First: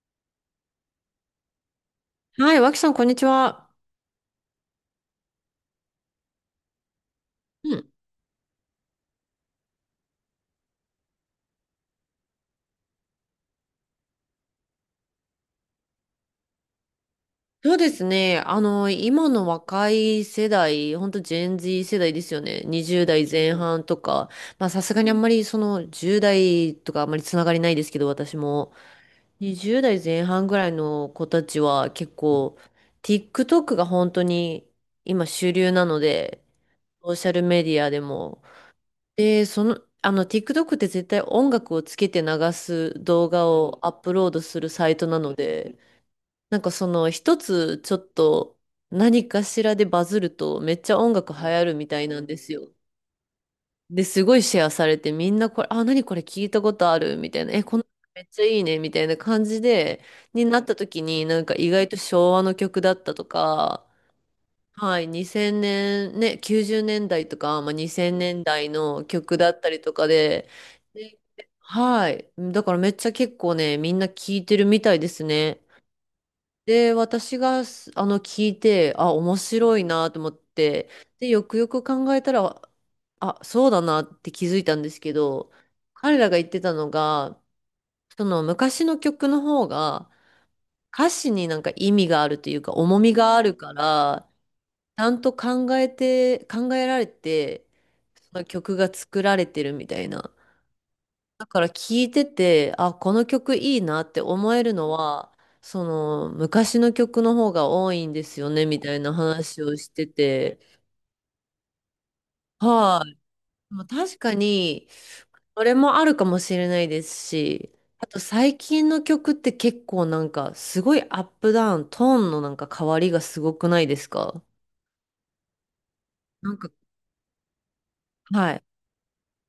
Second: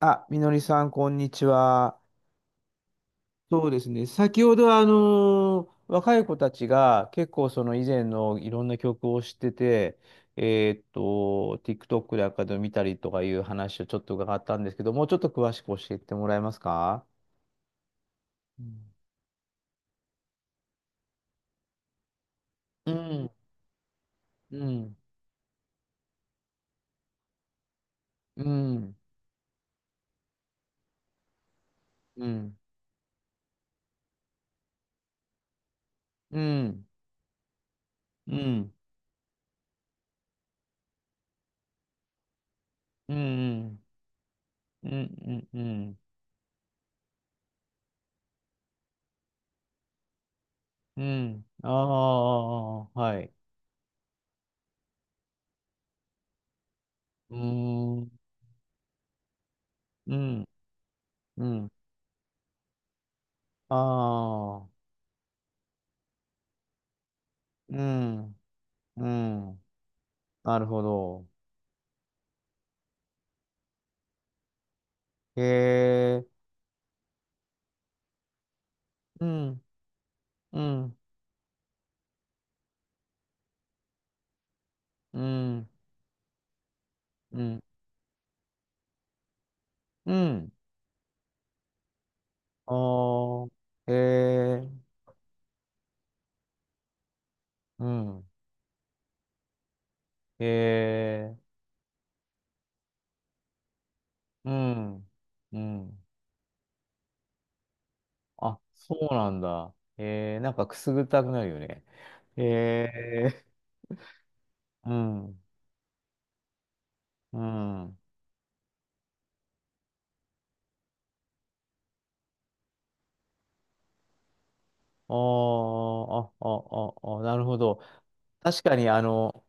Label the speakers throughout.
Speaker 1: あ、みのりさん、こんにちは。
Speaker 2: はい、脇さん、こんにち
Speaker 1: そう
Speaker 2: は。
Speaker 1: ですね。先ほど、若い子たちが結構その
Speaker 2: う
Speaker 1: 以
Speaker 2: ん。
Speaker 1: 前のいろんな曲を知ってて、TikTok でかで見たりとかいう話をちょっと伺ったんですけど、もうちょっと詳しく教えてもらえますか？
Speaker 2: そうですね。
Speaker 1: うん、
Speaker 2: 今の若い世代、ほんとジェン Z 世代ですよね。
Speaker 1: う
Speaker 2: 20
Speaker 1: ん、
Speaker 2: 代前半とか。
Speaker 1: う
Speaker 2: まあ、さす
Speaker 1: ん、
Speaker 2: がにあんまりその10代とかあんまりつながりないですけど、私
Speaker 1: う
Speaker 2: も。
Speaker 1: ん、
Speaker 2: 20代前半ぐらいの子たちは結
Speaker 1: うん、
Speaker 2: 構、TikTok が本当に今主流なの
Speaker 1: う
Speaker 2: で、
Speaker 1: ん、
Speaker 2: ソーシャルメディアで
Speaker 1: うん、う
Speaker 2: も。
Speaker 1: ん、
Speaker 2: で、TikTok って絶対音楽をつけて流す
Speaker 1: う
Speaker 2: 動画を
Speaker 1: ん、
Speaker 2: アップロードする
Speaker 1: う
Speaker 2: サイトなので、
Speaker 1: ん、
Speaker 2: なんかその一つちょっと何かしらでバズるとめっちゃ
Speaker 1: う
Speaker 2: 音楽流
Speaker 1: ん、
Speaker 2: 行
Speaker 1: あ
Speaker 2: るみたいなんですよ。
Speaker 1: あ、はい。
Speaker 2: で、すごいシェアされてみんなこれ、あ、何これ聞いたことあるみ
Speaker 1: う
Speaker 2: たいな、え、この曲
Speaker 1: ーん、
Speaker 2: めっちゃいいねみたいな感じで、
Speaker 1: う
Speaker 2: に
Speaker 1: ん、
Speaker 2: なった時になん
Speaker 1: う
Speaker 2: か意
Speaker 1: ん、
Speaker 2: 外と昭和の曲だったとか、
Speaker 1: ああ、
Speaker 2: はい、2000年、ね、90年代とか、まあ、
Speaker 1: う
Speaker 2: 2000
Speaker 1: ん、
Speaker 2: 年代の
Speaker 1: う
Speaker 2: 曲だっ
Speaker 1: ん、
Speaker 2: たりとかで、
Speaker 1: なるほ
Speaker 2: で
Speaker 1: ど。
Speaker 2: はい、だからめっちゃ結構ね、みんな聞いてるみたいです
Speaker 1: へ
Speaker 2: ね。
Speaker 1: え、
Speaker 2: で、私がす、あの、聞いて、あ、
Speaker 1: う
Speaker 2: 面
Speaker 1: ん、
Speaker 2: 白いなと思っ
Speaker 1: う
Speaker 2: て、
Speaker 1: ん、
Speaker 2: で、よくよく考えたら、あ、そうだなって気づいたんですけ
Speaker 1: う
Speaker 2: ど、
Speaker 1: ん、
Speaker 2: 彼らが言ってたのが、
Speaker 1: うん、
Speaker 2: その昔の曲の方が、
Speaker 1: うん、
Speaker 2: 歌詞になんか意味があるという
Speaker 1: あ
Speaker 2: か、重みがあ
Speaker 1: ー、
Speaker 2: るか
Speaker 1: へ
Speaker 2: ら、
Speaker 1: え、
Speaker 2: ちゃんと考えられて、
Speaker 1: うん、
Speaker 2: その曲が作られてるみたいな。
Speaker 1: へえ、
Speaker 2: だから聞いてて、あ、この曲いいなって
Speaker 1: う
Speaker 2: 思えるの
Speaker 1: ん、
Speaker 2: は、
Speaker 1: う
Speaker 2: そ
Speaker 1: ん。
Speaker 2: の昔の曲の方が多いんですよ
Speaker 1: あ、
Speaker 2: ね、みたい
Speaker 1: そ
Speaker 2: な
Speaker 1: うなん
Speaker 2: 話
Speaker 1: だ。
Speaker 2: をして
Speaker 1: へえ、なん
Speaker 2: て。
Speaker 1: かくすぐったくなるよね。へ
Speaker 2: はい。
Speaker 1: え、
Speaker 2: でも確かに、
Speaker 1: うん、
Speaker 2: それもあるかもしれないです
Speaker 1: う
Speaker 2: し、
Speaker 1: ん。あ
Speaker 2: あと最近の曲って結構なんか、すごいアップダウン、トーンのなんか変わりがすごくないですか？
Speaker 1: ーあ、
Speaker 2: なんか、
Speaker 1: あ、あ、あ、なるほど。
Speaker 2: はい。
Speaker 1: 確かに、あの、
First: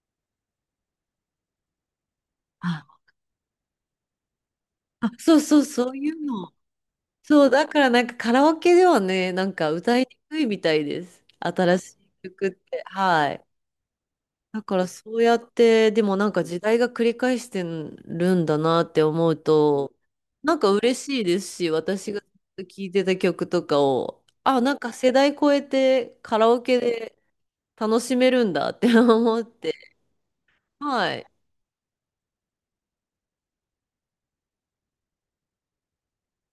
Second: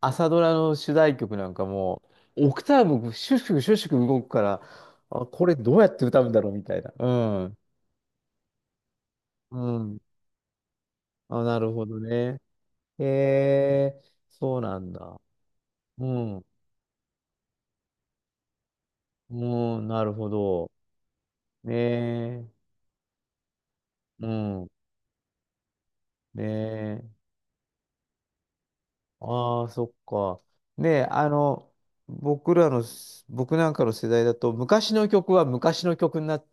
Speaker 1: 朝ドラの主題曲なんかもう、オクター
Speaker 2: あ、
Speaker 1: ブシュッシュシュッシュ動くから、
Speaker 2: あ、
Speaker 1: あ、
Speaker 2: そう
Speaker 1: これ
Speaker 2: そう、
Speaker 1: どうや
Speaker 2: そ
Speaker 1: っ
Speaker 2: う
Speaker 1: て
Speaker 2: い
Speaker 1: 歌
Speaker 2: う
Speaker 1: うんだろう
Speaker 2: の
Speaker 1: みたいな。う
Speaker 2: そう、
Speaker 1: ん。
Speaker 2: だからなんかカラオケではね、なん
Speaker 1: う
Speaker 2: か歌
Speaker 1: ん。
Speaker 2: いにくいみたいです。
Speaker 1: あ、なる
Speaker 2: 新
Speaker 1: ほ
Speaker 2: し
Speaker 1: ど
Speaker 2: い
Speaker 1: ね。
Speaker 2: 曲って。
Speaker 1: へ
Speaker 2: はい。
Speaker 1: え、そう
Speaker 2: だか
Speaker 1: な
Speaker 2: ら
Speaker 1: ん
Speaker 2: そ
Speaker 1: だ。
Speaker 2: うやって、で
Speaker 1: う
Speaker 2: もなん
Speaker 1: ん。
Speaker 2: か時代が繰り返してるんだなって思う
Speaker 1: うん、
Speaker 2: と、
Speaker 1: なるほ
Speaker 2: なん
Speaker 1: ど。
Speaker 2: か嬉しいですし、
Speaker 1: ね
Speaker 2: 私がず
Speaker 1: え。
Speaker 2: っと聴いてた曲とかを、
Speaker 1: う
Speaker 2: あ、
Speaker 1: ん。
Speaker 2: なんか世代超えてカ
Speaker 1: ね
Speaker 2: ラオケで
Speaker 1: え。
Speaker 2: 楽しめるんだって 思っ
Speaker 1: ああ、
Speaker 2: て。
Speaker 1: そっか。ねえ、
Speaker 2: はい。
Speaker 1: あの、僕らの、僕なんかの世代だと、昔の曲は昔の曲になっ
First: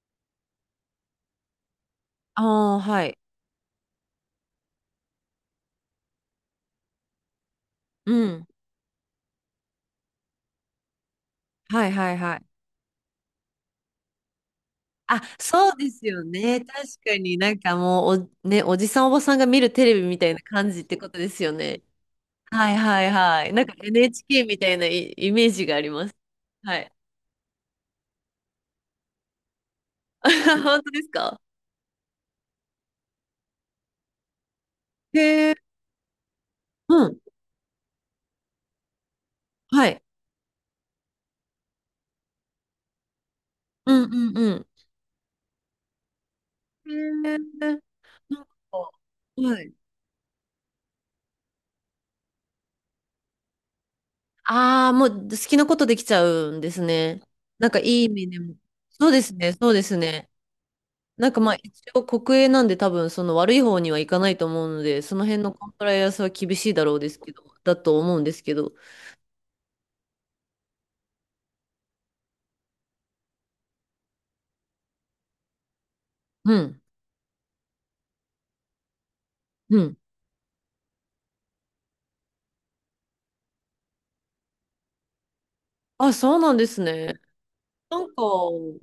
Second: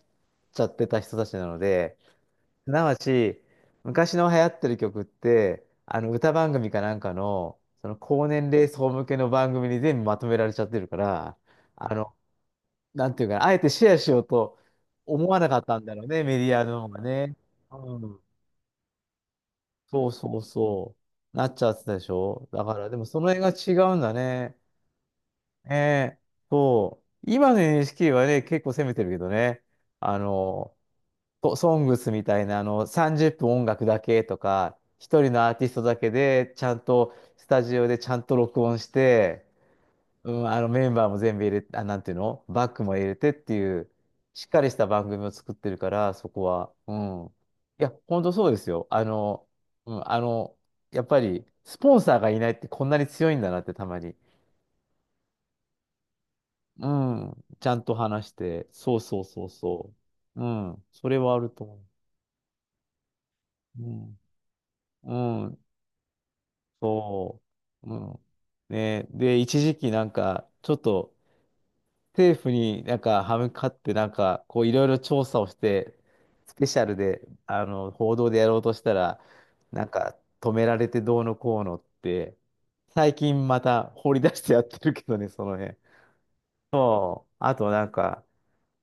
Speaker 1: ちゃってた人たちなので、
Speaker 2: あ
Speaker 1: す
Speaker 2: あ、
Speaker 1: なわ
Speaker 2: はい。
Speaker 1: ち、昔の流行ってる曲って、あの歌番組かなんかの、その
Speaker 2: う
Speaker 1: 高
Speaker 2: ん。
Speaker 1: 年齢層向けの番組に全部まとめられちゃってるから、
Speaker 2: はい
Speaker 1: あ
Speaker 2: は
Speaker 1: の、
Speaker 2: いはい。
Speaker 1: なんていうかな、あえてシェアしようと
Speaker 2: あ、
Speaker 1: 思わなかっ
Speaker 2: そう
Speaker 1: たん
Speaker 2: で
Speaker 1: だろ
Speaker 2: す
Speaker 1: う
Speaker 2: よ
Speaker 1: ね、メディ
Speaker 2: ね。
Speaker 1: アの
Speaker 2: 確
Speaker 1: 方が
Speaker 2: か
Speaker 1: ね。
Speaker 2: になんか
Speaker 1: う
Speaker 2: も
Speaker 1: ん。
Speaker 2: うね、おじさんおばさんが見るテレ
Speaker 1: そ
Speaker 2: ビ
Speaker 1: う
Speaker 2: みたい
Speaker 1: そう
Speaker 2: な感じっ
Speaker 1: そ
Speaker 2: てことで
Speaker 1: う。
Speaker 2: す
Speaker 1: な
Speaker 2: よ
Speaker 1: っちゃっ
Speaker 2: ね。
Speaker 1: てたでしょだ
Speaker 2: は
Speaker 1: か
Speaker 2: い
Speaker 1: ら、で
Speaker 2: は
Speaker 1: も
Speaker 2: い
Speaker 1: その辺
Speaker 2: はい。なんか
Speaker 1: が違うんだ
Speaker 2: NHK
Speaker 1: ね。
Speaker 2: みたいなイイメージ
Speaker 1: ね
Speaker 2: があります。
Speaker 1: え。
Speaker 2: はい。
Speaker 1: そう。今の NHK はね、結構攻めてるけどね。あ の、
Speaker 2: 本当ですか？
Speaker 1: とソングスみたいな、あの、30分音楽だけとか、
Speaker 2: へ
Speaker 1: 一人のア
Speaker 2: え。
Speaker 1: ーティストだけで、ちゃん
Speaker 2: う
Speaker 1: と、
Speaker 2: ん。
Speaker 1: スタジオでちゃんと録音して、
Speaker 2: はい。
Speaker 1: うん、あの、メンバーも全部入れて、あ、なんていうのバックも入れてっていう、
Speaker 2: うんうん
Speaker 1: しっ
Speaker 2: う
Speaker 1: か
Speaker 2: ん。
Speaker 1: りした番組を作ってるから、そこは。
Speaker 2: へ
Speaker 1: う
Speaker 2: え。
Speaker 1: ん。
Speaker 2: なんか、
Speaker 1: いや、ほんとそうですよ。あの、
Speaker 2: はい。
Speaker 1: うん、あの、やっぱり、スポンサーがいないってこんなに強いんだなってたまに。
Speaker 2: ああ、もう好きなことできちゃうんです
Speaker 1: う
Speaker 2: ね。
Speaker 1: ん。ち
Speaker 2: なん
Speaker 1: ゃ
Speaker 2: か
Speaker 1: ん
Speaker 2: い
Speaker 1: と
Speaker 2: い意
Speaker 1: 話
Speaker 2: 味
Speaker 1: し
Speaker 2: でも。
Speaker 1: て、そう
Speaker 2: そう
Speaker 1: そ
Speaker 2: で
Speaker 1: う
Speaker 2: す
Speaker 1: そう
Speaker 2: ね、そうで
Speaker 1: そ
Speaker 2: すね。
Speaker 1: う。うん。それ
Speaker 2: なん
Speaker 1: はあ
Speaker 2: か
Speaker 1: る
Speaker 2: まあ
Speaker 1: と
Speaker 2: 一
Speaker 1: 思う。
Speaker 2: 応国営なんで多分その悪い方にはい
Speaker 1: う
Speaker 2: かないと思うので、その
Speaker 1: ん。
Speaker 2: 辺
Speaker 1: う
Speaker 2: の
Speaker 1: ん。
Speaker 2: コンプライアンスは厳しいだろうですけ
Speaker 1: そ
Speaker 2: ど、だ
Speaker 1: う。う
Speaker 2: と思
Speaker 1: ん。
Speaker 2: うんですけど。
Speaker 1: ね、で、一時期なんか、ちょっと政府になんか歯向かってなんか、こういろいろ調査をして、ス
Speaker 2: う
Speaker 1: ペシ
Speaker 2: ん。
Speaker 1: ャルで、あの、報道でやろうとしたら、
Speaker 2: う
Speaker 1: なん
Speaker 2: ん。
Speaker 1: か止められてどうのこうのって、最近また掘り出してやってるけどね、その辺。
Speaker 2: あ、そうなんですね。
Speaker 1: あとなん
Speaker 2: なんか、
Speaker 1: か、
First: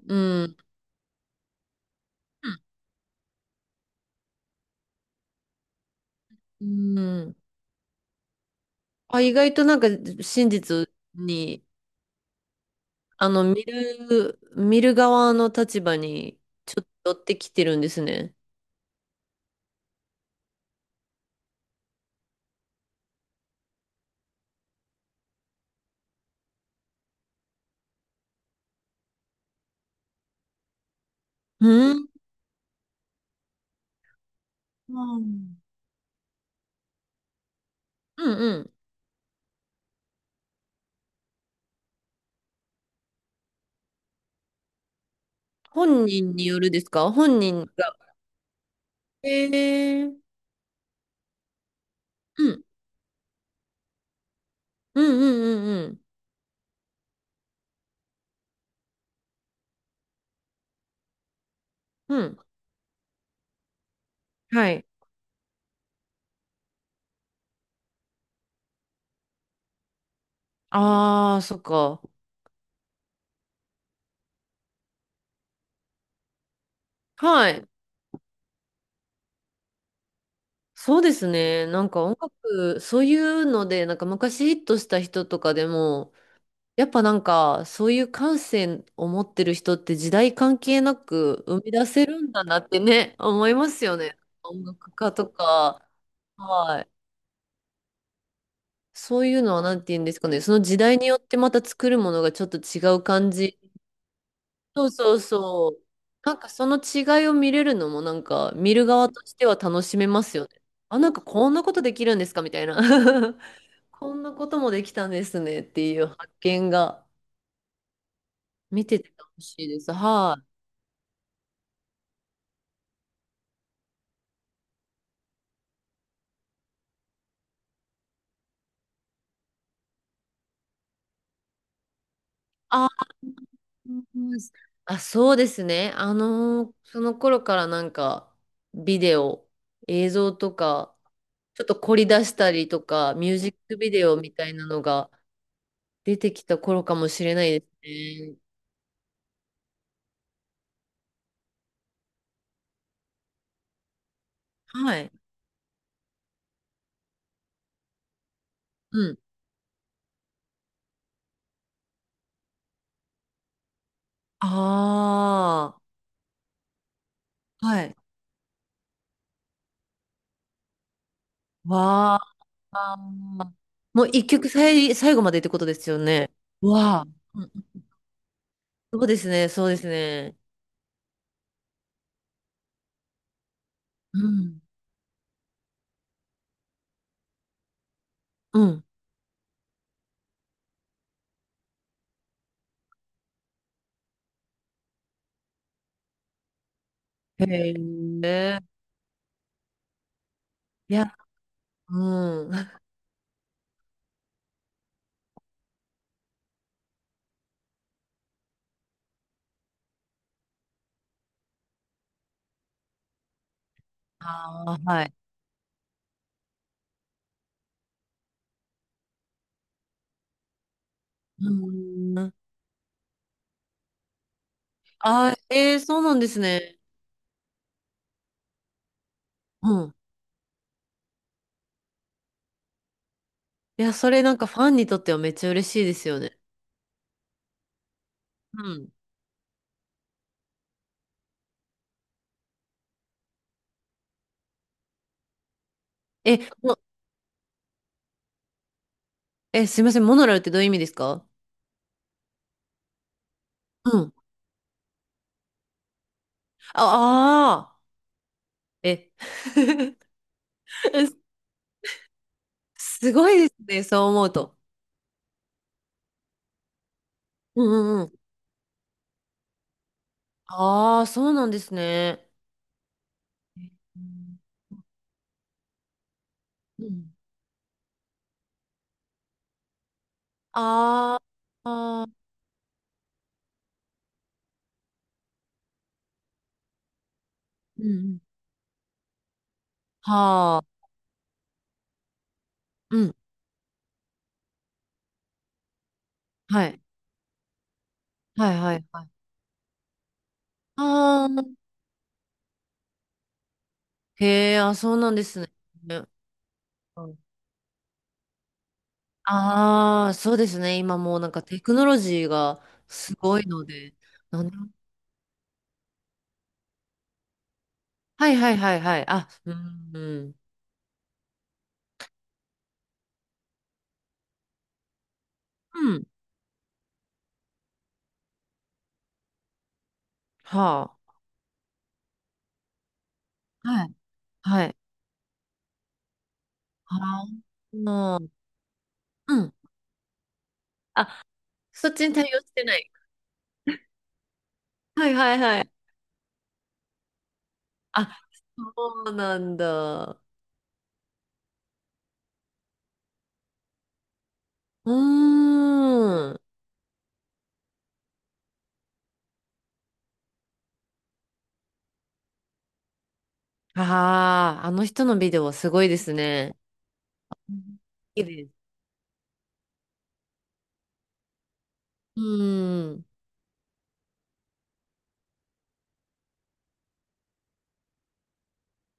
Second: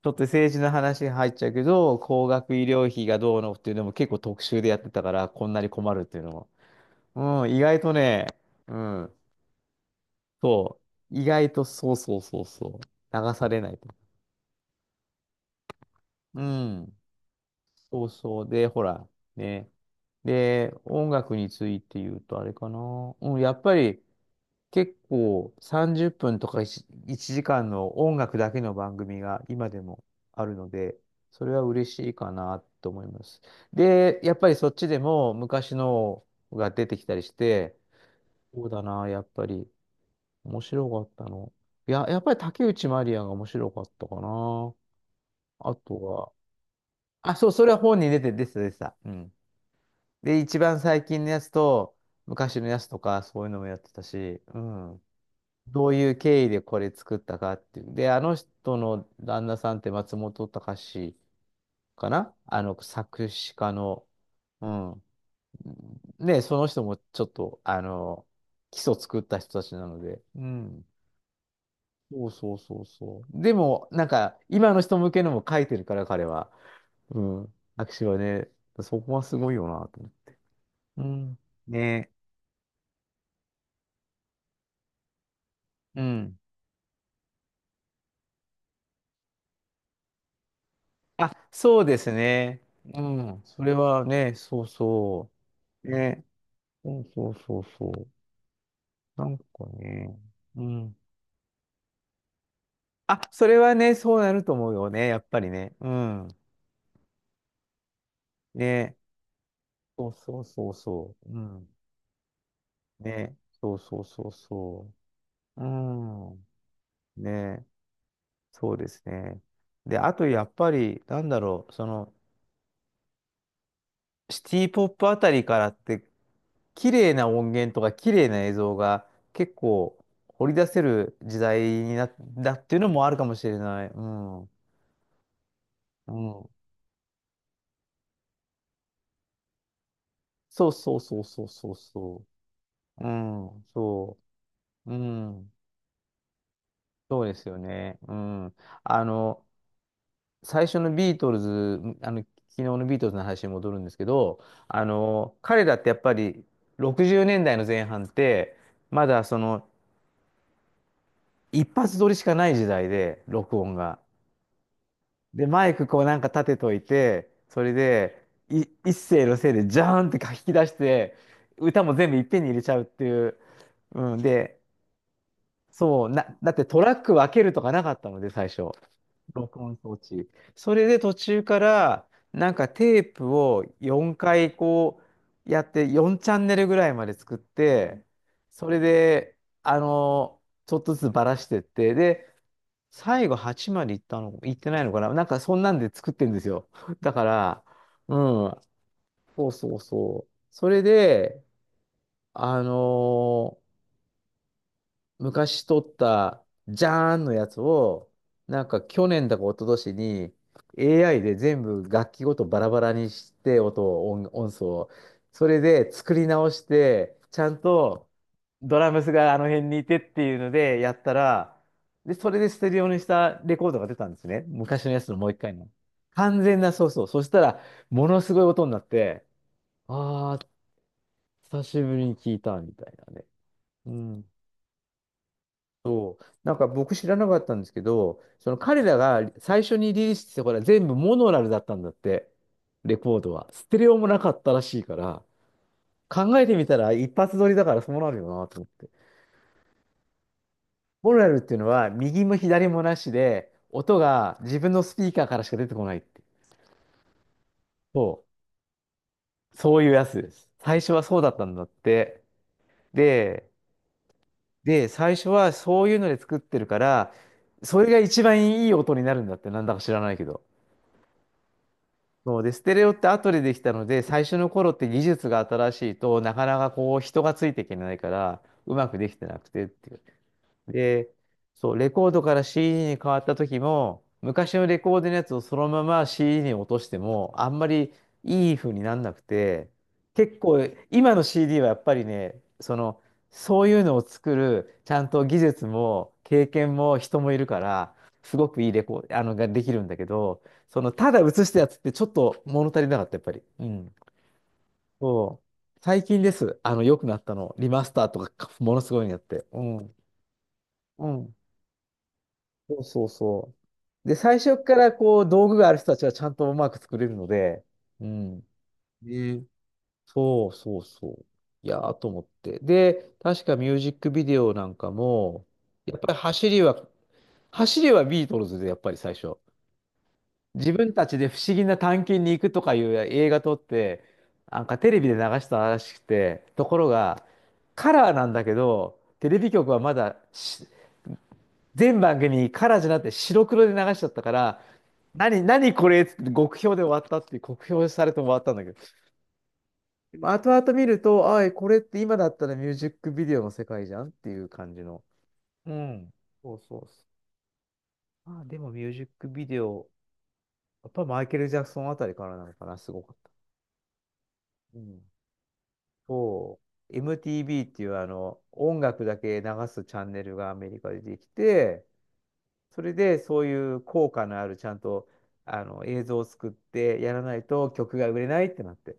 Speaker 1: ちょっ
Speaker 2: う
Speaker 1: と政
Speaker 2: ん。
Speaker 1: 治の話入っちゃうけど、高額医療費がどうのっていうのも結構特集でやってたから、こんなに困るっていうの
Speaker 2: うん。
Speaker 1: も。うん、意外とね、うん。
Speaker 2: あ、意外となんか真
Speaker 1: そ
Speaker 2: 実
Speaker 1: う。意外と
Speaker 2: に、
Speaker 1: そうそうそうそう。流され
Speaker 2: 見
Speaker 1: ないと。
Speaker 2: る、見る側の立場に
Speaker 1: う
Speaker 2: ちょっ
Speaker 1: ん。
Speaker 2: と寄ってきてるんです
Speaker 1: そう
Speaker 2: ね。
Speaker 1: そう。で、ほら、ね。で、音楽について言うとあれかな。うん、やっぱり結構30分とか1時間の音楽だけの番組が今でもあるので、それは嬉
Speaker 2: う
Speaker 1: し
Speaker 2: ん。
Speaker 1: いかなと思います。で、やっぱりそっち
Speaker 2: う
Speaker 1: でも
Speaker 2: ん
Speaker 1: 昔のが出てきたりして、
Speaker 2: う
Speaker 1: そう
Speaker 2: ん。
Speaker 1: だな、やっぱり。面白かったの。いや、やっぱり竹内まりやが面白かったかな。あと
Speaker 2: 本
Speaker 1: は、
Speaker 2: 人によるですか？
Speaker 1: あ、
Speaker 2: 本
Speaker 1: そう、そ
Speaker 2: 人が。
Speaker 1: れは本に出て、出てた、出てた。うん。
Speaker 2: へえ。う
Speaker 1: で、一番最近のやつと、昔
Speaker 2: ん。
Speaker 1: のやつとか、そういうのもやってたし、う
Speaker 2: う
Speaker 1: ん。
Speaker 2: んうんう
Speaker 1: どう
Speaker 2: ん
Speaker 1: いう経緯でこれ作ったかっていう。で、あの人の旦那さんって松本隆か
Speaker 2: うん。う
Speaker 1: な、
Speaker 2: ん。
Speaker 1: あの、作詞家の、う
Speaker 2: はい。
Speaker 1: ん。ね、その人もちょっと、あの、基礎作った人たちなので、うん。
Speaker 2: ああ、そっか。
Speaker 1: そうそうそうそう。でも、なんか、今の人向けのも書いてるから、彼は。う
Speaker 2: は
Speaker 1: ん。
Speaker 2: い。
Speaker 1: 握手はね、そこはすごいよなと思って。
Speaker 2: そう
Speaker 1: う
Speaker 2: です
Speaker 1: ん。
Speaker 2: ね。なんか
Speaker 1: ね。
Speaker 2: 音楽、そういうので、なんか昔ヒットした人とかで
Speaker 1: う
Speaker 2: も、
Speaker 1: ん。
Speaker 2: やっぱなんか、そういう感性を持ってる人って時代関係な
Speaker 1: あ、
Speaker 2: く生み
Speaker 1: そう
Speaker 2: 出
Speaker 1: で
Speaker 2: せ
Speaker 1: す
Speaker 2: るんだな
Speaker 1: ね。
Speaker 2: って
Speaker 1: う
Speaker 2: ね、
Speaker 1: ん。
Speaker 2: 思い
Speaker 1: そ
Speaker 2: ま
Speaker 1: れ
Speaker 2: すよ
Speaker 1: は
Speaker 2: ね。
Speaker 1: ね、そ
Speaker 2: 音
Speaker 1: う
Speaker 2: 楽家と
Speaker 1: そ
Speaker 2: か、
Speaker 1: う。ね。
Speaker 2: はい。
Speaker 1: そうそうそうそう。
Speaker 2: そ
Speaker 1: な
Speaker 2: うい
Speaker 1: ん
Speaker 2: う
Speaker 1: か
Speaker 2: のはなんて言うんで
Speaker 1: ね。
Speaker 2: すかね。その
Speaker 1: う
Speaker 2: 時
Speaker 1: ん。
Speaker 2: 代によってまた作るものがちょっと違う
Speaker 1: あ、
Speaker 2: 感
Speaker 1: それ
Speaker 2: じ、
Speaker 1: はね、そうなると思う
Speaker 2: そ
Speaker 1: よ
Speaker 2: う
Speaker 1: ね、
Speaker 2: そ
Speaker 1: や
Speaker 2: う
Speaker 1: っぱり
Speaker 2: そ
Speaker 1: ね。
Speaker 2: う。
Speaker 1: うん。
Speaker 2: なんかその違いを見れるのもなんか見る
Speaker 1: ね。
Speaker 2: 側としては楽しめ
Speaker 1: そう
Speaker 2: ます
Speaker 1: そう
Speaker 2: よね。
Speaker 1: そう
Speaker 2: あ、なん
Speaker 1: そ
Speaker 2: か
Speaker 1: う。う
Speaker 2: こんな
Speaker 1: ん。
Speaker 2: ことできるんですか？みたいな。
Speaker 1: ね。そうそう
Speaker 2: こ
Speaker 1: そ
Speaker 2: ん
Speaker 1: う
Speaker 2: なこともで
Speaker 1: そ
Speaker 2: きたんですね
Speaker 1: う。
Speaker 2: っ
Speaker 1: う
Speaker 2: ていう発
Speaker 1: ん。
Speaker 2: 見が
Speaker 1: ね。そう
Speaker 2: 見
Speaker 1: で
Speaker 2: て
Speaker 1: す
Speaker 2: て楽
Speaker 1: ね。
Speaker 2: しいです。
Speaker 1: で、あと
Speaker 2: はい。
Speaker 1: やっぱり、なんだろう、その、シティポップあたりからって、綺麗な音源とか綺麗な映像が結構掘り出せる時代になったっていう
Speaker 2: あ、
Speaker 1: のもあるかもしれない。
Speaker 2: う
Speaker 1: う
Speaker 2: ん、
Speaker 1: ん。う
Speaker 2: あ、そうですね。
Speaker 1: ん。
Speaker 2: その頃からなんか、ビデオ、映像と
Speaker 1: そう
Speaker 2: か、
Speaker 1: そうそうそう
Speaker 2: ちょっ
Speaker 1: そう
Speaker 2: と凝り出
Speaker 1: そ
Speaker 2: したりと
Speaker 1: う。う
Speaker 2: か、ミュージッ
Speaker 1: ん。
Speaker 2: クビデオ
Speaker 1: そ
Speaker 2: みたいなの
Speaker 1: う。う
Speaker 2: が
Speaker 1: ん。
Speaker 2: 出てきた頃かも
Speaker 1: そ
Speaker 2: し
Speaker 1: うで
Speaker 2: れな
Speaker 1: すよ
Speaker 2: いです
Speaker 1: ね。う
Speaker 2: ね。
Speaker 1: ん。あの、最初のビートルズ、あの、昨日のビートルズの話に戻るんですけど、あ
Speaker 2: はい。
Speaker 1: の、彼らってやっぱり60年代の前半って、
Speaker 2: う
Speaker 1: ま
Speaker 2: ん。
Speaker 1: だその一発撮りしかない時代で、録音が。で、マイ
Speaker 2: あ
Speaker 1: クこうなんか立てといて、そ
Speaker 2: あ、
Speaker 1: れ
Speaker 2: はい。
Speaker 1: で、一声のせいでジャーンって書き出して、歌も全部
Speaker 2: わ
Speaker 1: いっぺんに入れちゃうっ
Speaker 2: あ。
Speaker 1: ていう。
Speaker 2: もう
Speaker 1: うん、
Speaker 2: 一曲
Speaker 1: で、
Speaker 2: 最後までってことですよ
Speaker 1: そう、
Speaker 2: ね。
Speaker 1: だってトラッ
Speaker 2: わあ。
Speaker 1: ク分け
Speaker 2: う
Speaker 1: ると
Speaker 2: ん、
Speaker 1: かなかったので、最初。
Speaker 2: そうですね、
Speaker 1: 録
Speaker 2: そう
Speaker 1: 音
Speaker 2: です
Speaker 1: 装置。
Speaker 2: ね。
Speaker 1: それで途中から、なんかテープを4
Speaker 2: う
Speaker 1: 回
Speaker 2: ん。
Speaker 1: こうやって、4チャンネルぐらいまで作って、
Speaker 2: う
Speaker 1: それ
Speaker 2: ん。
Speaker 1: で、あの、ちょっとずつばらしてって、で、最後8まで行ったの、行ってないのかななんかそんなんで作ってるんですよ。だか
Speaker 2: へ
Speaker 1: ら、うん、
Speaker 2: え。
Speaker 1: そうそうそう。それ
Speaker 2: いや、
Speaker 1: で、
Speaker 2: うん。
Speaker 1: あ
Speaker 2: あ
Speaker 1: の昔撮った、じゃーんのやつを、なんか去年だか一昨年に AI で全部楽器ごとバラバラにして、音を、音素
Speaker 2: あ、
Speaker 1: を。
Speaker 2: はい。
Speaker 1: それで作り直して、ちゃんとドラムスがあの辺にいてっていうのでやった
Speaker 2: う
Speaker 1: ら、で、そ
Speaker 2: ん。
Speaker 1: れでステレオにしたレコードが出たんですね。昔のやつのもう
Speaker 2: あ
Speaker 1: 一回
Speaker 2: ー、
Speaker 1: の。
Speaker 2: えー、そうなんです
Speaker 1: 完全な、
Speaker 2: ね。
Speaker 1: そうそう。そしたら、ものすごい音になって、
Speaker 2: うん。
Speaker 1: あー、久しぶりに聞いたみたいなね。
Speaker 2: い
Speaker 1: う
Speaker 2: や、それ
Speaker 1: ん。
Speaker 2: なんかファンにとってはめっちゃ嬉しいですよね。
Speaker 1: なんか僕知らなかったんですけど、その
Speaker 2: う
Speaker 1: 彼
Speaker 2: ん。
Speaker 1: らが最初にリリースしてたこれは全部モノラルだったんだって、レコードは。ステレオもなかったらしいから、考
Speaker 2: え、
Speaker 1: えてみた
Speaker 2: も
Speaker 1: ら一発撮りだからそうなるよなと思って。
Speaker 2: え、すいません、モノラルってどういう意味です
Speaker 1: モノ
Speaker 2: か？
Speaker 1: ラルっていうのは右も左もなしで、
Speaker 2: う
Speaker 1: 音
Speaker 2: ん。
Speaker 1: が自分のスピーカーからしか出てこないって。
Speaker 2: ああ
Speaker 1: そ
Speaker 2: ー、え、
Speaker 1: う、そういう やつです。最初はそうだったんだって。
Speaker 2: すごい
Speaker 1: で、
Speaker 2: ですね、そう思うと。
Speaker 1: で、最初はそういうので作ってるから、
Speaker 2: うん
Speaker 1: それが
Speaker 2: うんうん。
Speaker 1: 一番いい音になるんだって、なんだか知らないけど。
Speaker 2: ああ、そうなんですね。
Speaker 1: そうで、ステレオって後でできたの
Speaker 2: う
Speaker 1: で、最初
Speaker 2: ん
Speaker 1: の頃って技術が新しいとなかなか
Speaker 2: う
Speaker 1: こう
Speaker 2: ん、
Speaker 1: 人がついていけないから、うまくできてなくてっていう。で、
Speaker 2: あー、
Speaker 1: そう、レ
Speaker 2: あ
Speaker 1: コード
Speaker 2: ー、
Speaker 1: から CD に変わった時も、昔のレコードのやつをそのまま CD に落としても、あんま
Speaker 2: うんう
Speaker 1: り
Speaker 2: ん、
Speaker 1: いい風になんなくて、結構、
Speaker 2: はあ、
Speaker 1: 今の CD はやっぱりね、そ
Speaker 2: う
Speaker 1: の、
Speaker 2: ん。
Speaker 1: そういうのを作る、ちゃんと技術も経
Speaker 2: は
Speaker 1: 験
Speaker 2: い。
Speaker 1: も人もいるから、すご
Speaker 2: はい
Speaker 1: くいい
Speaker 2: は
Speaker 1: レ
Speaker 2: い
Speaker 1: コ
Speaker 2: は
Speaker 1: ー
Speaker 2: い。
Speaker 1: ド、あの、ができるんだけど、その、ただ
Speaker 2: ああ、
Speaker 1: 映したやつってちょっと物足りなかった、やっぱり。うん。
Speaker 2: へえ、あ、そうなんで
Speaker 1: そ
Speaker 2: す
Speaker 1: う。
Speaker 2: ね。
Speaker 1: 最近です。あの、良くなったの。リマスターとか、ものすごいのやって。うん。
Speaker 2: ああ、そうですね。今
Speaker 1: う
Speaker 2: もうなん
Speaker 1: ん。
Speaker 2: かテクノロジーが
Speaker 1: そうそう
Speaker 2: すごい
Speaker 1: そ
Speaker 2: ので。
Speaker 1: う。で、最
Speaker 2: なんで、
Speaker 1: 初からこう、道具がある人たちはちゃんとうまく作れるので。う
Speaker 2: はい
Speaker 1: ん。
Speaker 2: はいはいはい。あ、
Speaker 1: ね。
Speaker 2: うん、うん。
Speaker 1: そうそうそう。いやーと思って。で、確かミュージックビデオなんかも、
Speaker 2: う
Speaker 1: やっ
Speaker 2: ん。
Speaker 1: ぱり走りはビートルズで、やっぱり最初。自分
Speaker 2: は
Speaker 1: たちで不思議な探検に行くとかいう映画撮っ
Speaker 2: あ。はい。
Speaker 1: て、な
Speaker 2: は
Speaker 1: ん
Speaker 2: い。
Speaker 1: かテレビで流したらしくて、ところが、
Speaker 2: は
Speaker 1: カラー
Speaker 2: あ。
Speaker 1: なんだけど、テ
Speaker 2: う
Speaker 1: レビ
Speaker 2: ん。
Speaker 1: 局はまだし、
Speaker 2: あ、そっ
Speaker 1: 全
Speaker 2: ちに
Speaker 1: 番
Speaker 2: 対応
Speaker 1: 組
Speaker 2: して
Speaker 1: カ
Speaker 2: な
Speaker 1: ラーじゃ
Speaker 2: い。
Speaker 1: なくて白黒で流しちゃったから、
Speaker 2: はいはい
Speaker 1: 何、
Speaker 2: はい。
Speaker 1: 何これっつって極評で終わったっていう、酷評され
Speaker 2: あ、
Speaker 1: て終わったんだけど。
Speaker 2: そうなんだ。
Speaker 1: まあ後々見ると、これって今だったらミュージックビデオの世界じゃんっていう感じ
Speaker 2: う
Speaker 1: の。うん。
Speaker 2: ーん。
Speaker 1: そうそうそう。あ、でもミュージックビデオ、やっぱマイケル・ジャクソンあたりからなのかな、すごかった。
Speaker 2: ああ、あ
Speaker 1: う
Speaker 2: の
Speaker 1: ん。
Speaker 2: 人のビデオはすごいですね。
Speaker 1: そう。
Speaker 2: う
Speaker 1: MTV っ
Speaker 2: ん、
Speaker 1: ていう
Speaker 2: 綺麗です。
Speaker 1: 音楽だけ流すチャンネルがアメリカでできて、
Speaker 2: う
Speaker 1: そ
Speaker 2: ー
Speaker 1: れ
Speaker 2: ん。
Speaker 1: でそういう効果のあるちゃんと映像を作ってやらないと曲が売れないってなって。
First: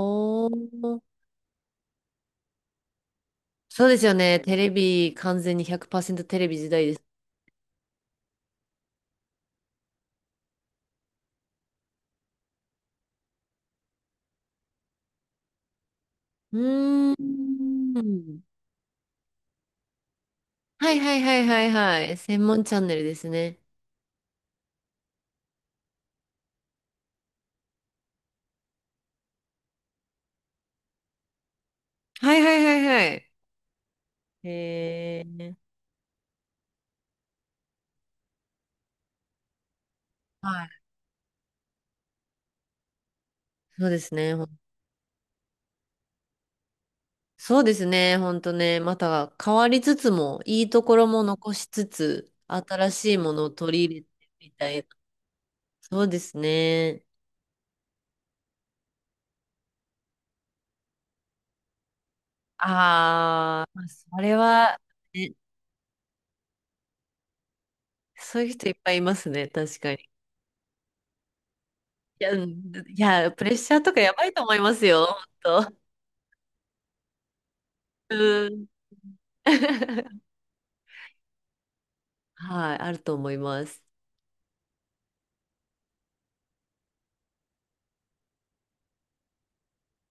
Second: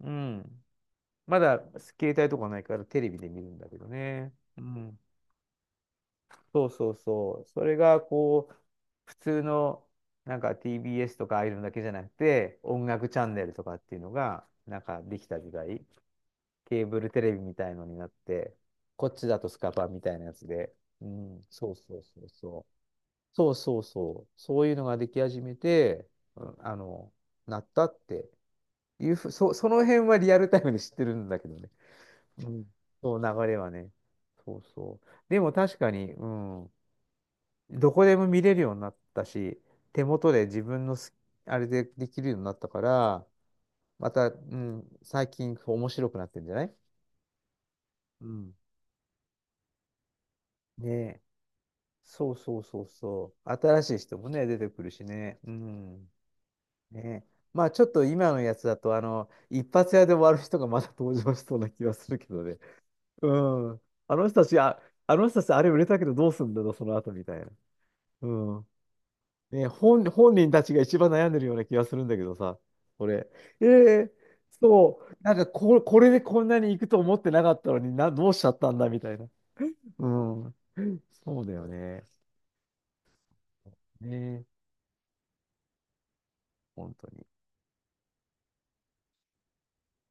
Speaker 1: うん。
Speaker 2: ー。
Speaker 1: まだ携帯とかないからテレビで見るんだけ
Speaker 2: そ
Speaker 1: ど
Speaker 2: うですよ
Speaker 1: ね。
Speaker 2: ね。テ
Speaker 1: う
Speaker 2: レ
Speaker 1: ん。
Speaker 2: ビ、完全に100%テレビ
Speaker 1: そ
Speaker 2: 時
Speaker 1: う
Speaker 2: 代
Speaker 1: そ
Speaker 2: で
Speaker 1: う
Speaker 2: す。
Speaker 1: そう。それがこう、普通のなんか TBS とかああいうのだけじゃなくて、音楽チャンネルとかっていうのが、なんかできた時代、
Speaker 2: う
Speaker 1: ケーブル
Speaker 2: ー
Speaker 1: テレビみたいのになっ
Speaker 2: ん。
Speaker 1: て、こっちだとスカパーみたいなやつで、
Speaker 2: はい
Speaker 1: う
Speaker 2: はいは
Speaker 1: ん、
Speaker 2: いは
Speaker 1: そ
Speaker 2: い
Speaker 1: うそ
Speaker 2: は
Speaker 1: う
Speaker 2: い。
Speaker 1: そう
Speaker 2: 専門
Speaker 1: そう。
Speaker 2: チャンネルです
Speaker 1: そう
Speaker 2: ね。
Speaker 1: そうそう。そういうのができ始めて、うん。なったっていうその辺はリアルタイムで知ってるんだけどね。
Speaker 2: はい
Speaker 1: う
Speaker 2: はいは
Speaker 1: ん、
Speaker 2: いは
Speaker 1: そ
Speaker 2: い。
Speaker 1: う、流れはね。そうそう。
Speaker 2: へ
Speaker 1: でも
Speaker 2: え。
Speaker 1: 確かに、うん、どこでも見れるようになったし、手元で自
Speaker 2: はい。
Speaker 1: 分のす、あれでできるようになったから、
Speaker 2: そうで
Speaker 1: ま
Speaker 2: す
Speaker 1: た、う
Speaker 2: ね。
Speaker 1: ん、最近こう面白くなってるんじゃない。
Speaker 2: そうですね、
Speaker 1: う
Speaker 2: ほんと
Speaker 1: ん。
Speaker 2: ね、また変わりつつも、いいと
Speaker 1: ね
Speaker 2: ころ
Speaker 1: え。
Speaker 2: も残しつ
Speaker 1: そ
Speaker 2: つ、
Speaker 1: うそうそう
Speaker 2: 新しいも
Speaker 1: そ
Speaker 2: の
Speaker 1: う。
Speaker 2: を取
Speaker 1: 新
Speaker 2: り
Speaker 1: し
Speaker 2: 入
Speaker 1: い
Speaker 2: れて
Speaker 1: 人もね、
Speaker 2: み
Speaker 1: 出て
Speaker 2: た
Speaker 1: く
Speaker 2: いな。
Speaker 1: るしね。う
Speaker 2: そう
Speaker 1: ん。
Speaker 2: ですね。
Speaker 1: ねえ。まあちょっと今のやつだと、一発屋で終わる人がまた登場しそうな気はするけどね。う
Speaker 2: ああ、
Speaker 1: ん。
Speaker 2: まあ
Speaker 1: あ
Speaker 2: そ
Speaker 1: の
Speaker 2: れ
Speaker 1: 人たち、
Speaker 2: は、
Speaker 1: あ、あの
Speaker 2: ね、
Speaker 1: 人たちあれ売れたけどどうすんだろう、その後みたいな。う
Speaker 2: そういう
Speaker 1: ん。
Speaker 2: 人いっぱいいますね、
Speaker 1: ね、
Speaker 2: 確かに。
Speaker 1: 本人たちが一番悩んでるような気がするんだけ
Speaker 2: いや、
Speaker 1: ど
Speaker 2: う
Speaker 1: さ、
Speaker 2: ん、い
Speaker 1: これ。
Speaker 2: や、プレッ
Speaker 1: え
Speaker 2: シャーとかや
Speaker 1: ー
Speaker 2: ばいと思います
Speaker 1: そ
Speaker 2: よ、
Speaker 1: う、なんか
Speaker 2: ほんと。
Speaker 1: これでこんなに行くと思ってなかったのにな、どうしちゃ
Speaker 2: う
Speaker 1: っ
Speaker 2: ん。
Speaker 1: たんだみたいな。う ん。そうだよね。
Speaker 2: はい、あると思います。
Speaker 1: ね、本当に。